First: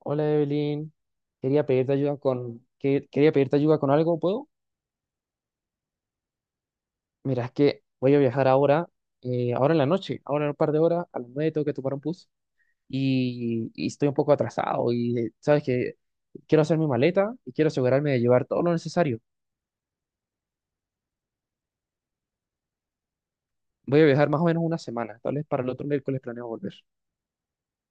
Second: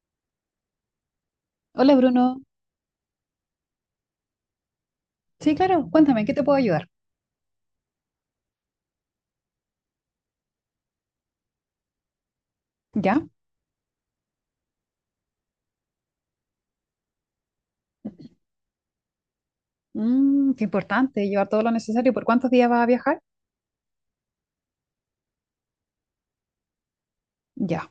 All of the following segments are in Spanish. Hola Evelyn, quería pedirte Hola ayuda Bruno. Quería pedirte ayuda con algo, ¿puedo? Sí, claro, cuéntame, ¿en qué te puedo ayudar? Mira, es que voy a viajar ahora, ahora en la noche, ahora en un par de horas, a las 9 tengo que tomar un bus ¿Ya? y estoy un poco atrasado y sabes que quiero hacer mi maleta y quiero asegurarme de llevar todo lo necesario. Mm, qué importante, llevar todo lo necesario. ¿Por cuántos días vas a viajar? Voy a viajar más o menos una semana, tal vez para el otro miércoles planeo volver. Ya,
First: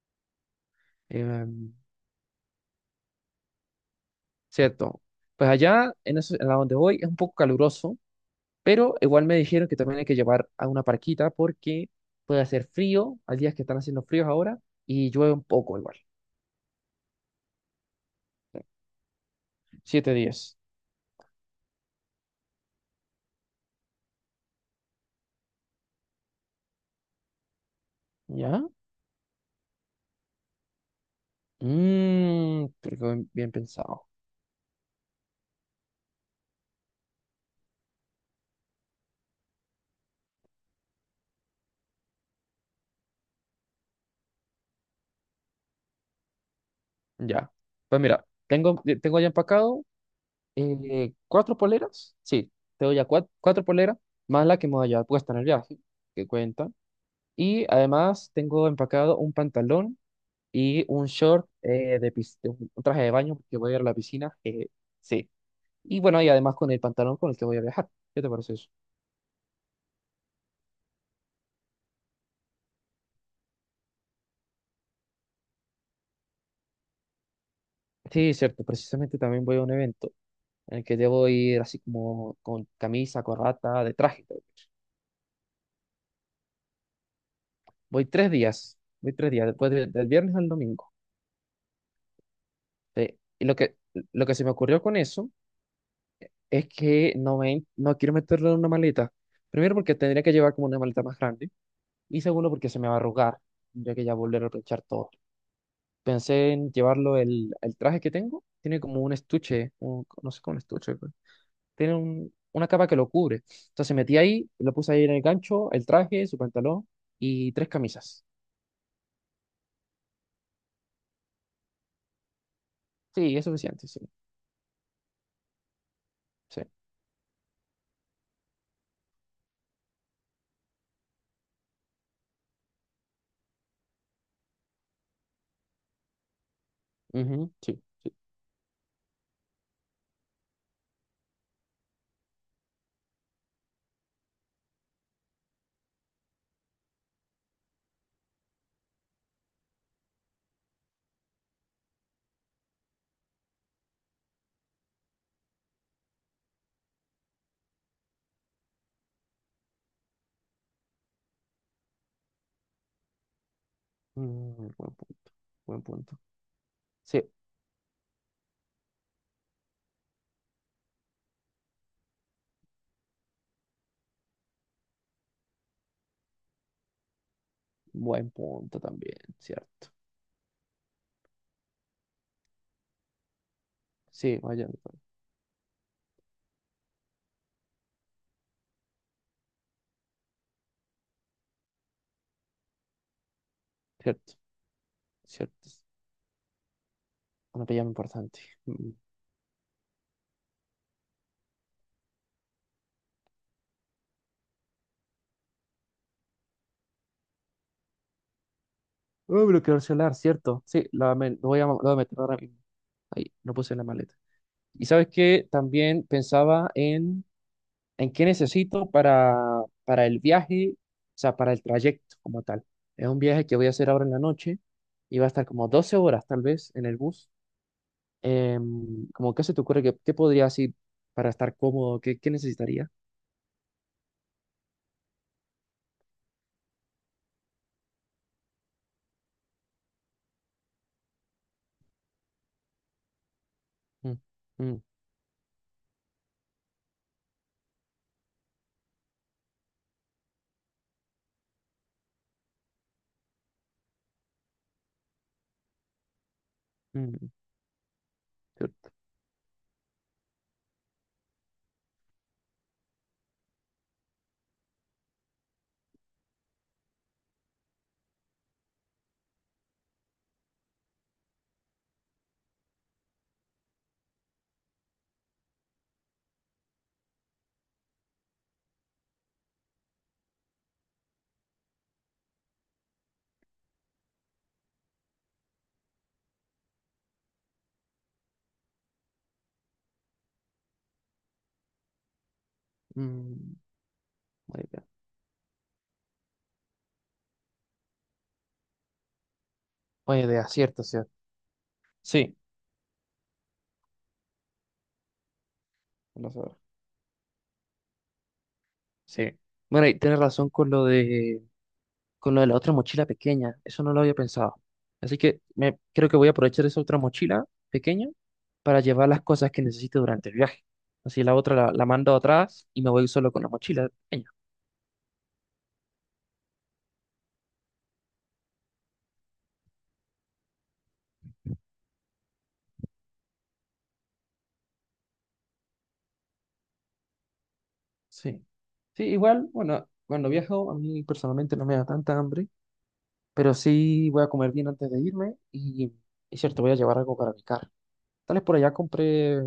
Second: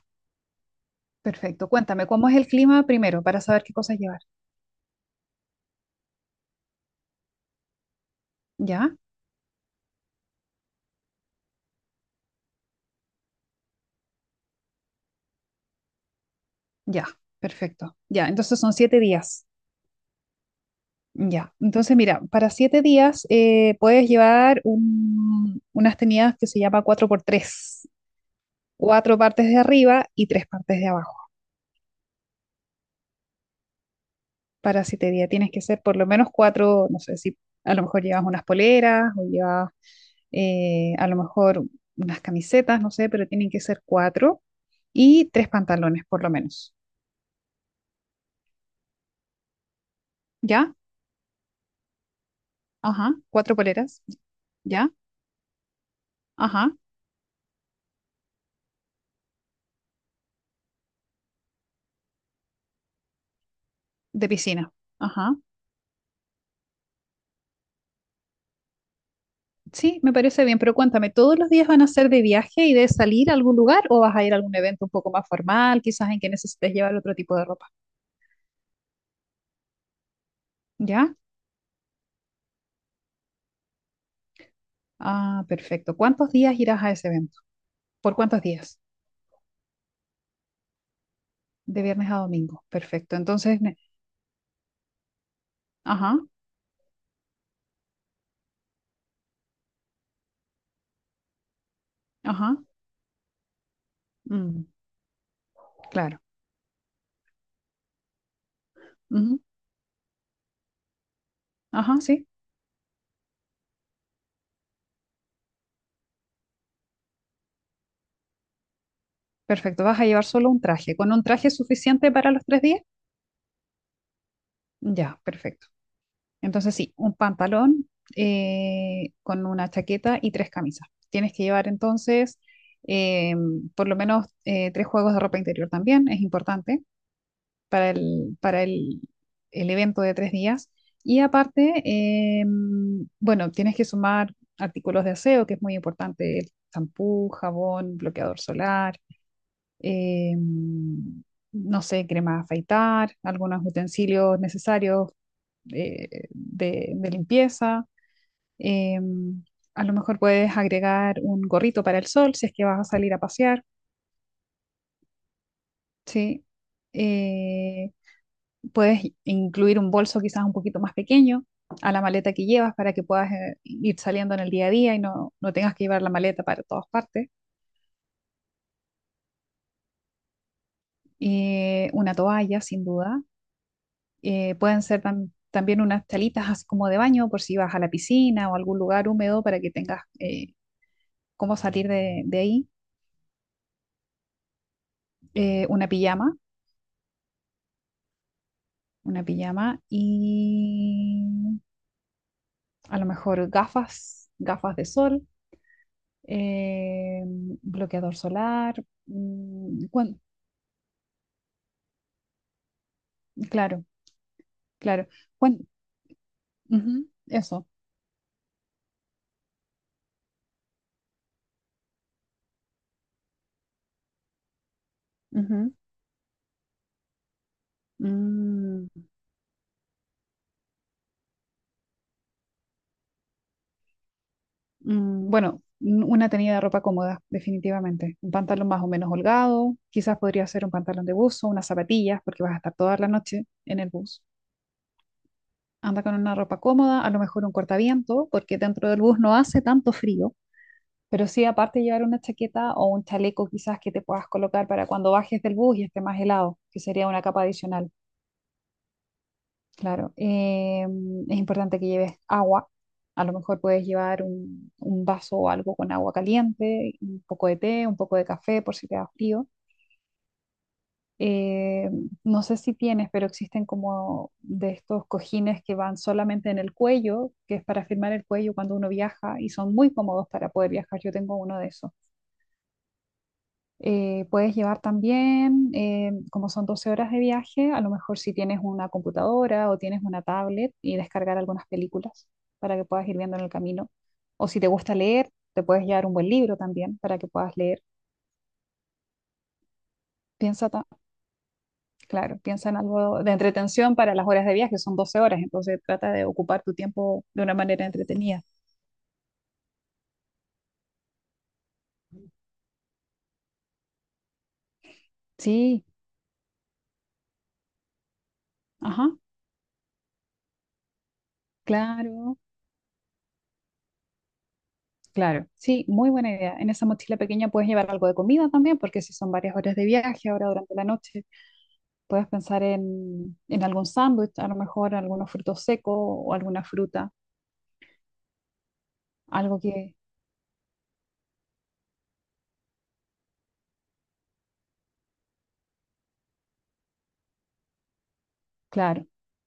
perfecto. Em, Cuéntame, ¿cómo es el clima primero para saber qué cosas llevar? Cierto. Pues allá, en la donde voy, es un poco caluroso. ¿Ya? Pero igual me dijeron que también hay que llevar a una parquita porque puede hacer frío, hay días que están haciendo fríos ahora, y llueve un poco igual. Ya, perfecto. Ya, entonces son 7 días. Siete días. Ya, entonces mira, para 7 días puedes llevar unas tenidas que se llama cuatro por tres, ¿Ya? cuatro partes de arriba y tres partes de abajo. Mmm, pero qué bien, bien pensado. Parasitería tienes que ser por lo menos cuatro, no sé si a lo mejor llevas unas poleras o llevas a lo mejor unas camisetas, no sé, pero tienen que ser cuatro y tres pantalones por lo menos. Ya. Pues mira, tengo, tengo ya empacado ¿Ya? Cuatro poleras. Sí, tengo ya Ajá, cuatro cuatro poleras, poleras. más la que me voy a ¿Ya? llevar puesta en el viaje, que cuenta. Ajá, Y además tengo empacado un pantalón y un short de un traje de baño porque voy a ir a la de piscina. Piscina. Sí. Ajá. Y bueno, y además con el pantalón con el que voy a viajar. ¿Qué te parece eso? Sí, me parece bien, pero cuéntame, ¿todos los días van a ser de viaje y de salir a algún lugar o vas a ir a algún evento un poco más formal, quizás en que necesites llevar otro tipo de ropa? Sí, cierto. Precisamente también voy a un evento en el que ¿Ya? debo ir así como con camisa, corbata, de traje. Ah, perfecto. ¿Cuántos días irás a ese evento? Voy ¿Por tres cuántos días. días? Voy tres días, del viernes al domingo. De viernes a domingo. Perfecto. Sí. Y Entonces, lo que se me ocurrió con eso ajá, es que no quiero meterlo en una maleta. Primero porque tendría que llevar como una maleta más grande. Y segundo ajá, porque se me va a arrugar. Tendría que ya volver a mm, aprovechar todo. claro. Pensé en llevarlo el traje que tengo. Tiene como un Ujú, estuche, no sé, cómo un estuche. Tiene ajá, sí. Una capa que lo cubre. Entonces metí ahí, lo puse ahí en el gancho, el traje, su pantalón y tres camisas. Perfecto. Vas a llevar solo un traje. ¿Con un traje es suficiente para los 3 días? Sí, es suficiente, sí. Ya, perfecto. Sí. Entonces, sí, un pantalón con una chaqueta y tres camisas. Tienes que llevar entonces eh, por lo menos tres juegos de ropa interior también, es importante. Ujú, sí, para sí. el, para el, el evento de 3 días. Y aparte, bueno, tienes que sumar artículos de aseo, que es muy importante, el champú, jabón, bloqueador solar, eh, no sé, crema de afeitar, algunos utensilios necesarios de limpieza. eh, a lo mejor puedes agregar un gorrito para el sol si es que vas a salir a pasear, Mm, buen punto, buen punto. ¿sí? Sí, Eh, Puedes incluir un bolso quizás un poquito más pequeño a la maleta que llevas para que puedas ir saliendo en el día a día y no, no tengas que llevar la maleta para todas partes. buen punto también, cierto. Una toalla, sin duda. Sí, vaya, Pueden ser también unas talitas así como de baño por si vas a la piscina o a algún lugar húmedo para que tengas cómo salir de ahí. cierto, Eh, cierto. una pijama, Una pijama importante. Mm. una pijama y a lo mejor gafas de sol, eh, bloqueador solar. Oh, bloqueador el celular, cierto. Sí, lo lo voy a meter ahora mismo. Ahí, lo puse en la Claro, maleta. Y sabes claro. que Bueno, también pensaba ujú, eso. en qué necesito para el viaje, o sea, para el trayecto como tal. Es un viaje que voy a hacer ahora en la noche y va a estar como Ujú. 12 horas tal vez en el bus. Mm, Como, ¿qué se te ocurre? ¿Qué, qué podría así para estar cómodo? ¿Qué, qué necesitaría? Bueno, una tenida de ropa cómoda, definitivamente. Un pantalón más o menos holgado, quizás podría ser un pantalón de buzo, unas zapatillas, porque vas a estar toda la noche en el Mm, bus. mm, Anda con una ropa cómoda, a lo mejor un cortaviento, porque dentro del bus no hace tanto frío, pero sí aparte llevar una chaqueta o un chaleco quizás que te puedas colocar para cuando bajes del bus y esté más helado, que sería una mm, capa adicional. pero, Claro, es importante que lleves agua. A lo mejor puedes llevar un vaso o algo con agua caliente, un poco de té, un poco de café por si te da frío. Eh, no sé si tienes, pero existen como de estos cojines que van solamente en el cuello, que es para firmar el cuello cuando uno viaja y son muy cómodos para poder viajar. Yo tengo uno de esos. Puedes llevar también, como son 12 horas de viaje, a lo mejor si tienes una computadora o tienes una tablet y descargar algunas películas para que puedas ir viendo en el mm, camino. O si buena te idea. gusta leer, te puedes llevar un buen libro también para que puedas leer. Buena idea, Piensa, cierto, ta- cierto. Sí, claro, piensa en algo de entretención para las horas de viaje, son 12 horas, entonces trata de vamos a ver. ocupar tu tiempo de una manera entretenida. Sí. Bueno, y tienes razón con lo de la otra mochila pequeña. Eso no lo había pensado. Así que me, Sí, creo que voy a aprovechar esa otra mochila pequeña para ajá, llevar las cosas que necesite durante el viaje. Así la mando claro. atrás y me voy solo con la mochila pequeña. Claro, sí, muy buena idea. En esa mochila pequeña puedes llevar algo de comida también, porque si son varias horas de viaje ahora durante la noche, puedes pensar en algún sándwich, a lo mejor algunos frutos secos o alguna fruta, Sí. Sí, igual, algo bueno, que, cuando viajo a mí personalmente no me da tanta hambre, pero sí voy a comer bien antes de irme y es cierto, voy a llevar algo para picar. Tal vez por allá claro, compré,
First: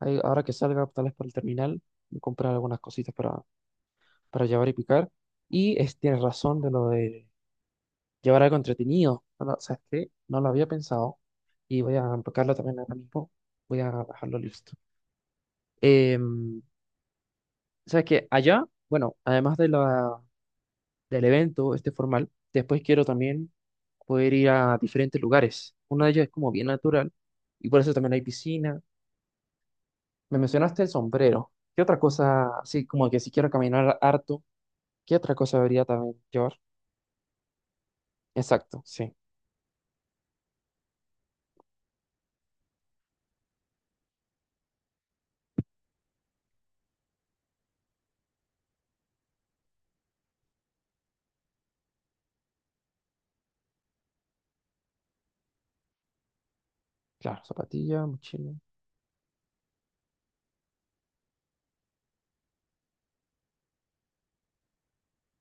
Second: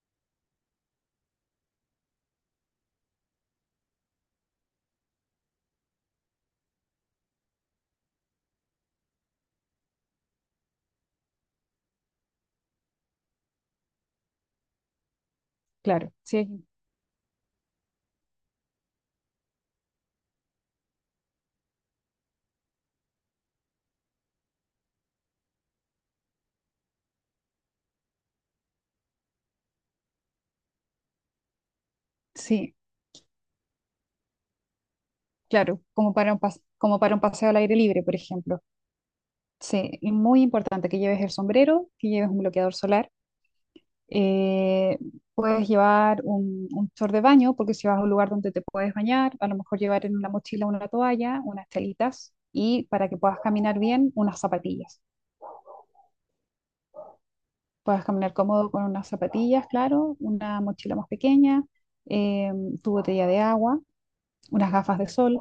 ahora que salga, tal vez por el terminal, voy a algunas cositas para llevar y picar. Y es, tienes razón de lo de llevar algo entretenido. ¿Sabes qué? No lo había pensado y voy a enfocarlo también ahora mismo. Voy a dejarlo listo. claro, sí, Em, ¿Sabes qué? Allá, bueno, además de del evento este formal, después quiero también poder ir a diferentes lugares. Uno de ellos es como bien natural y por eso también hay piscina. Me mencionaste el sombrero. ¿Qué otra cosa, sí, así como que si quiero caminar harto, qué otra cosa claro, debería también llevar? Como para un paseo al aire libre, por ejemplo. Exacto, sí. Sí, y muy importante que lleves el sombrero, que lleves un bloqueador solar. Eh, Puedes llevar un short de baño, porque si vas a un lugar donde te puedes bañar, a lo mejor llevar en una mochila una toalla, unas telitas y para que puedas caminar bien, unas zapatillas. Claro, Puedas zapatilla, caminar mochila. cómodo con unas zapatillas, claro, una mochila más pequeña, eh, tu botella de agua, unas gafas de sol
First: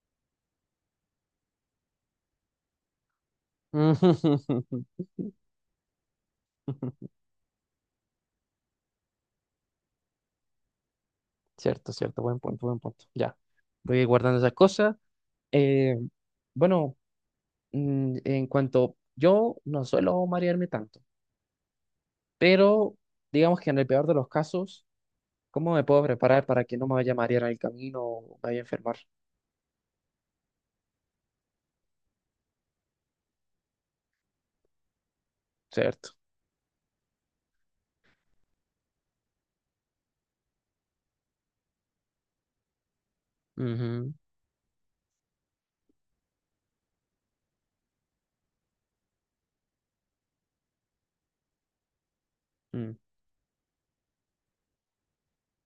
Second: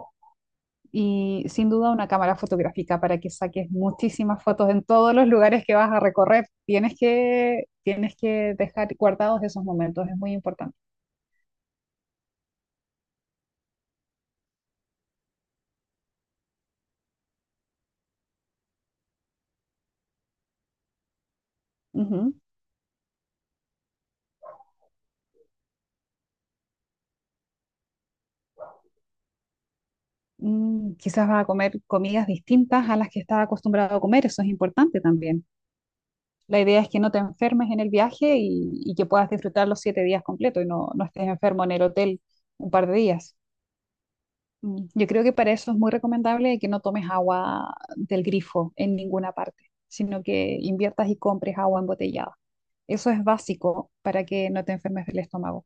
y sin duda una cámara fotográfica para que saques muchísimas fotos en todos los lugares que vas a recorrer. Tienes que dejar guardados esos momentos, es muy importante. Cierto, cierto, buen punto, buen punto. Ya, voy guardando esas cosas. Eh, bueno, en cuanto yo no suelo marearme tanto, Ujú. pero digamos que en el peor de los casos, ¿cómo me puedo preparar para que no me vaya a marear en el camino o me vaya a enfermar? Quizás va a comer comidas distintas a las que estaba acostumbrado a comer, eso es importante también. Cierto. La idea es que no te enfermes en el viaje y que puedas disfrutar los 7 días completos y no, no estés enfermo en el hotel un par de días. Ujú, Yo creo que para eso es muy recomendable que no tomes agua del grifo en ninguna parte, sino que inviertas y compres agua embotellada. mm, Eso es básico para que no te enfermes del estómago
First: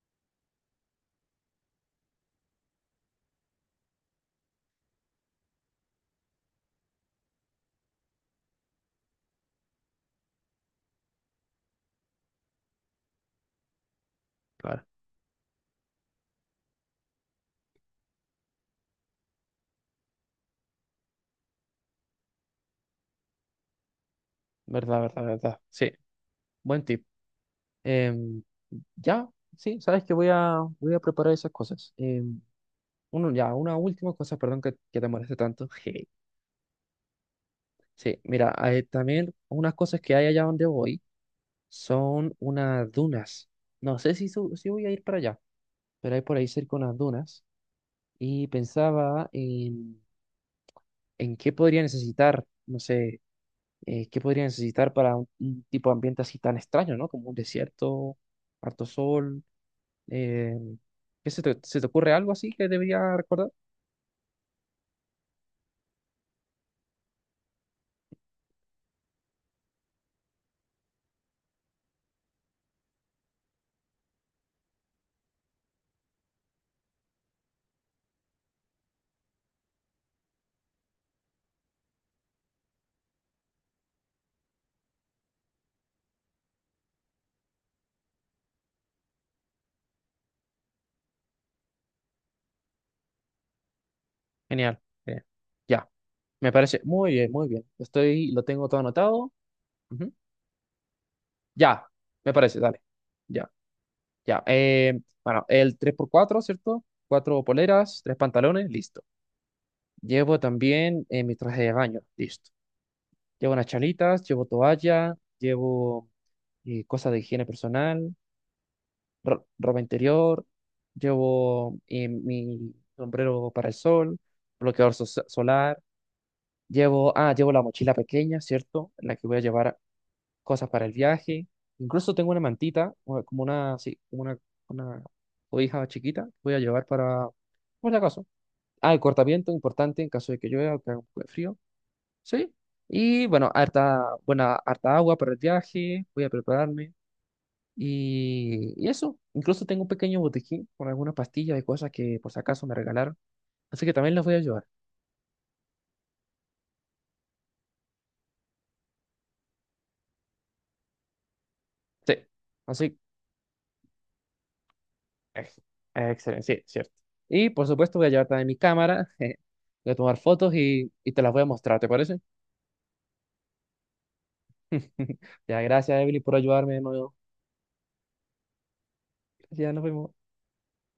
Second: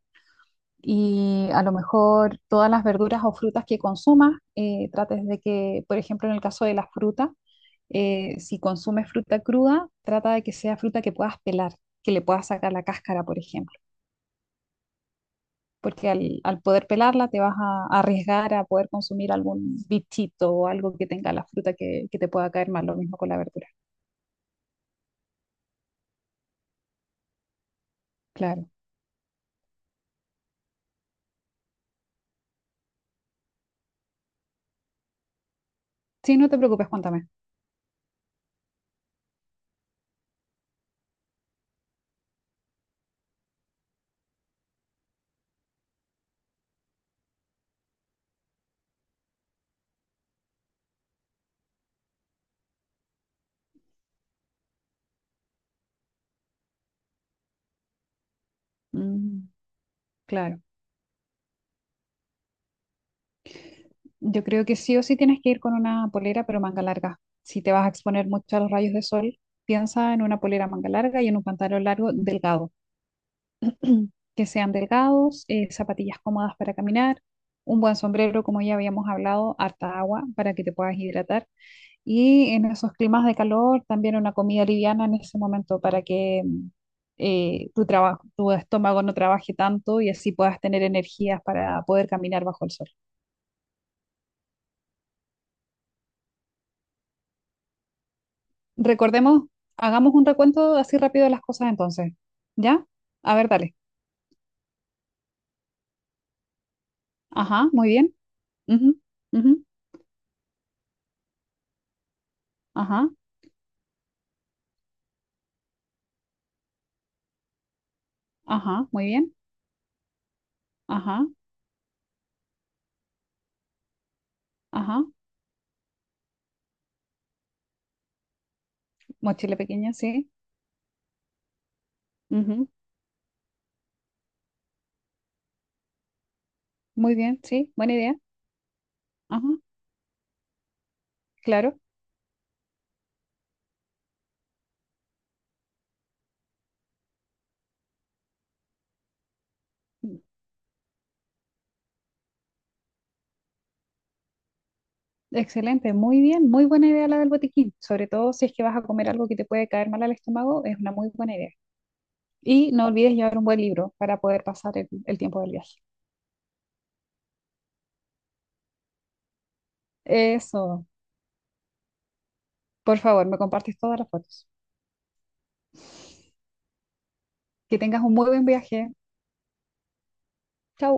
y a lo mejor todas las verduras o frutas que consumas, trates de que, por ejemplo, en el caso de las frutas, si consumes fruta cruda, trata de que sea fruta que puedas pelar, que le puedas sacar la cáscara, por ejemplo, claro, porque al poder pelarla te vas a arriesgar a poder consumir algún bichito o algo que tenga la fruta que te pueda caer mal, lo mismo con la verdura. verdad, verdad, verdad. Sí, buen tip. Em, Claro. ya, sí, sabes que voy a preparar esas cosas. Uno, ya, una última cosa, perdón que te moleste tanto. Sí, no te preocupes, cuéntame. Sí, mira, también unas cosas que hay allá donde voy son unas dunas. No sé si, su- Si voy a ir para allá, pero hay por ahí cerca unas dunas y pensaba en qué podría necesitar, no sé, qué podría necesitar para un tipo de ambiente así tan extraño, ¿no? Como un desierto, harto sol. Mm, eh, claro. ¿Qué se te ocurre algo así que debería recordar? Yo creo que sí o sí tienes que ir con una polera, pero manga larga. Si te vas a exponer mucho a los rayos de sol, piensa en una polera manga larga y en un pantalón largo delgado. Que sean delgados, zapatillas cómodas para caminar, un buen sombrero, como ya habíamos hablado, harta agua para que te puedas hidratar. Y en esos climas de calor, también una comida liviana en ese momento para que tu estómago no trabaje tanto y así puedas tener energías para poder caminar bajo el sol. Genial, genial. Ya, me parece muy bien, muy bien. Estoy, lo tengo todo anotado. Recordemos, Ujú. hagamos un recuento así rápido de las cosas Ya, entonces. me parece, dale. ¿Ya? A ver, Ya, dale. ya. Bueno, el tres por cuatro, cierto. Cuatro Ajá, muy poleras, bien. tres pantalones, Ujú, listo. ujú, Llevo también mi traje de baño, listo. ajá, Llevo unas chalitas, llevo toalla, llevo cosas de higiene personal, ajá, muy bien. Ropa interior, Ajá, llevo mi sombrero para el sol, bloqueador ajá. Solar, llevo, ah, llevo la mochila pequeña, ¿cierto? En la que voy a Mochila llevar pequeña, sí. cosas para el viaje. Incluso tengo una Ujú, mantita, como una, sí, como una cobija chiquita, que voy a llevar muy para, bien, sí. por Buena si idea. acaso. Ah, el Ajá, cortaviento, importante en caso de que llueva o que haga un poco de frío. claro. Sí. Y bueno, harta agua para el viaje, voy a prepararme. Y eso, incluso tengo un pequeño botiquín con algunas pastillas y cosas que por si acaso me regalaron. Así que también las voy a llevar. Excelente, muy bien. Muy buena idea la del botiquín. Sobre todo si es que vas a comer algo que te puede caer mal al estómago, es una muy buena idea. Sí. Y no Así olvides llevar un buen libro para poder pasar el tiempo del Ex- viaje. Excelente, sí, cierto. Y por supuesto voy a llevar también mi cámara, voy a tomar fotos Eso. Y te las voy a mostrar, ¿te parece? Por favor, me compartes todas las fotos. Ya, gracias Emily por ayudarme de nuevo. Que tengas un muy buen viaje. Ya nos vemos. Chao.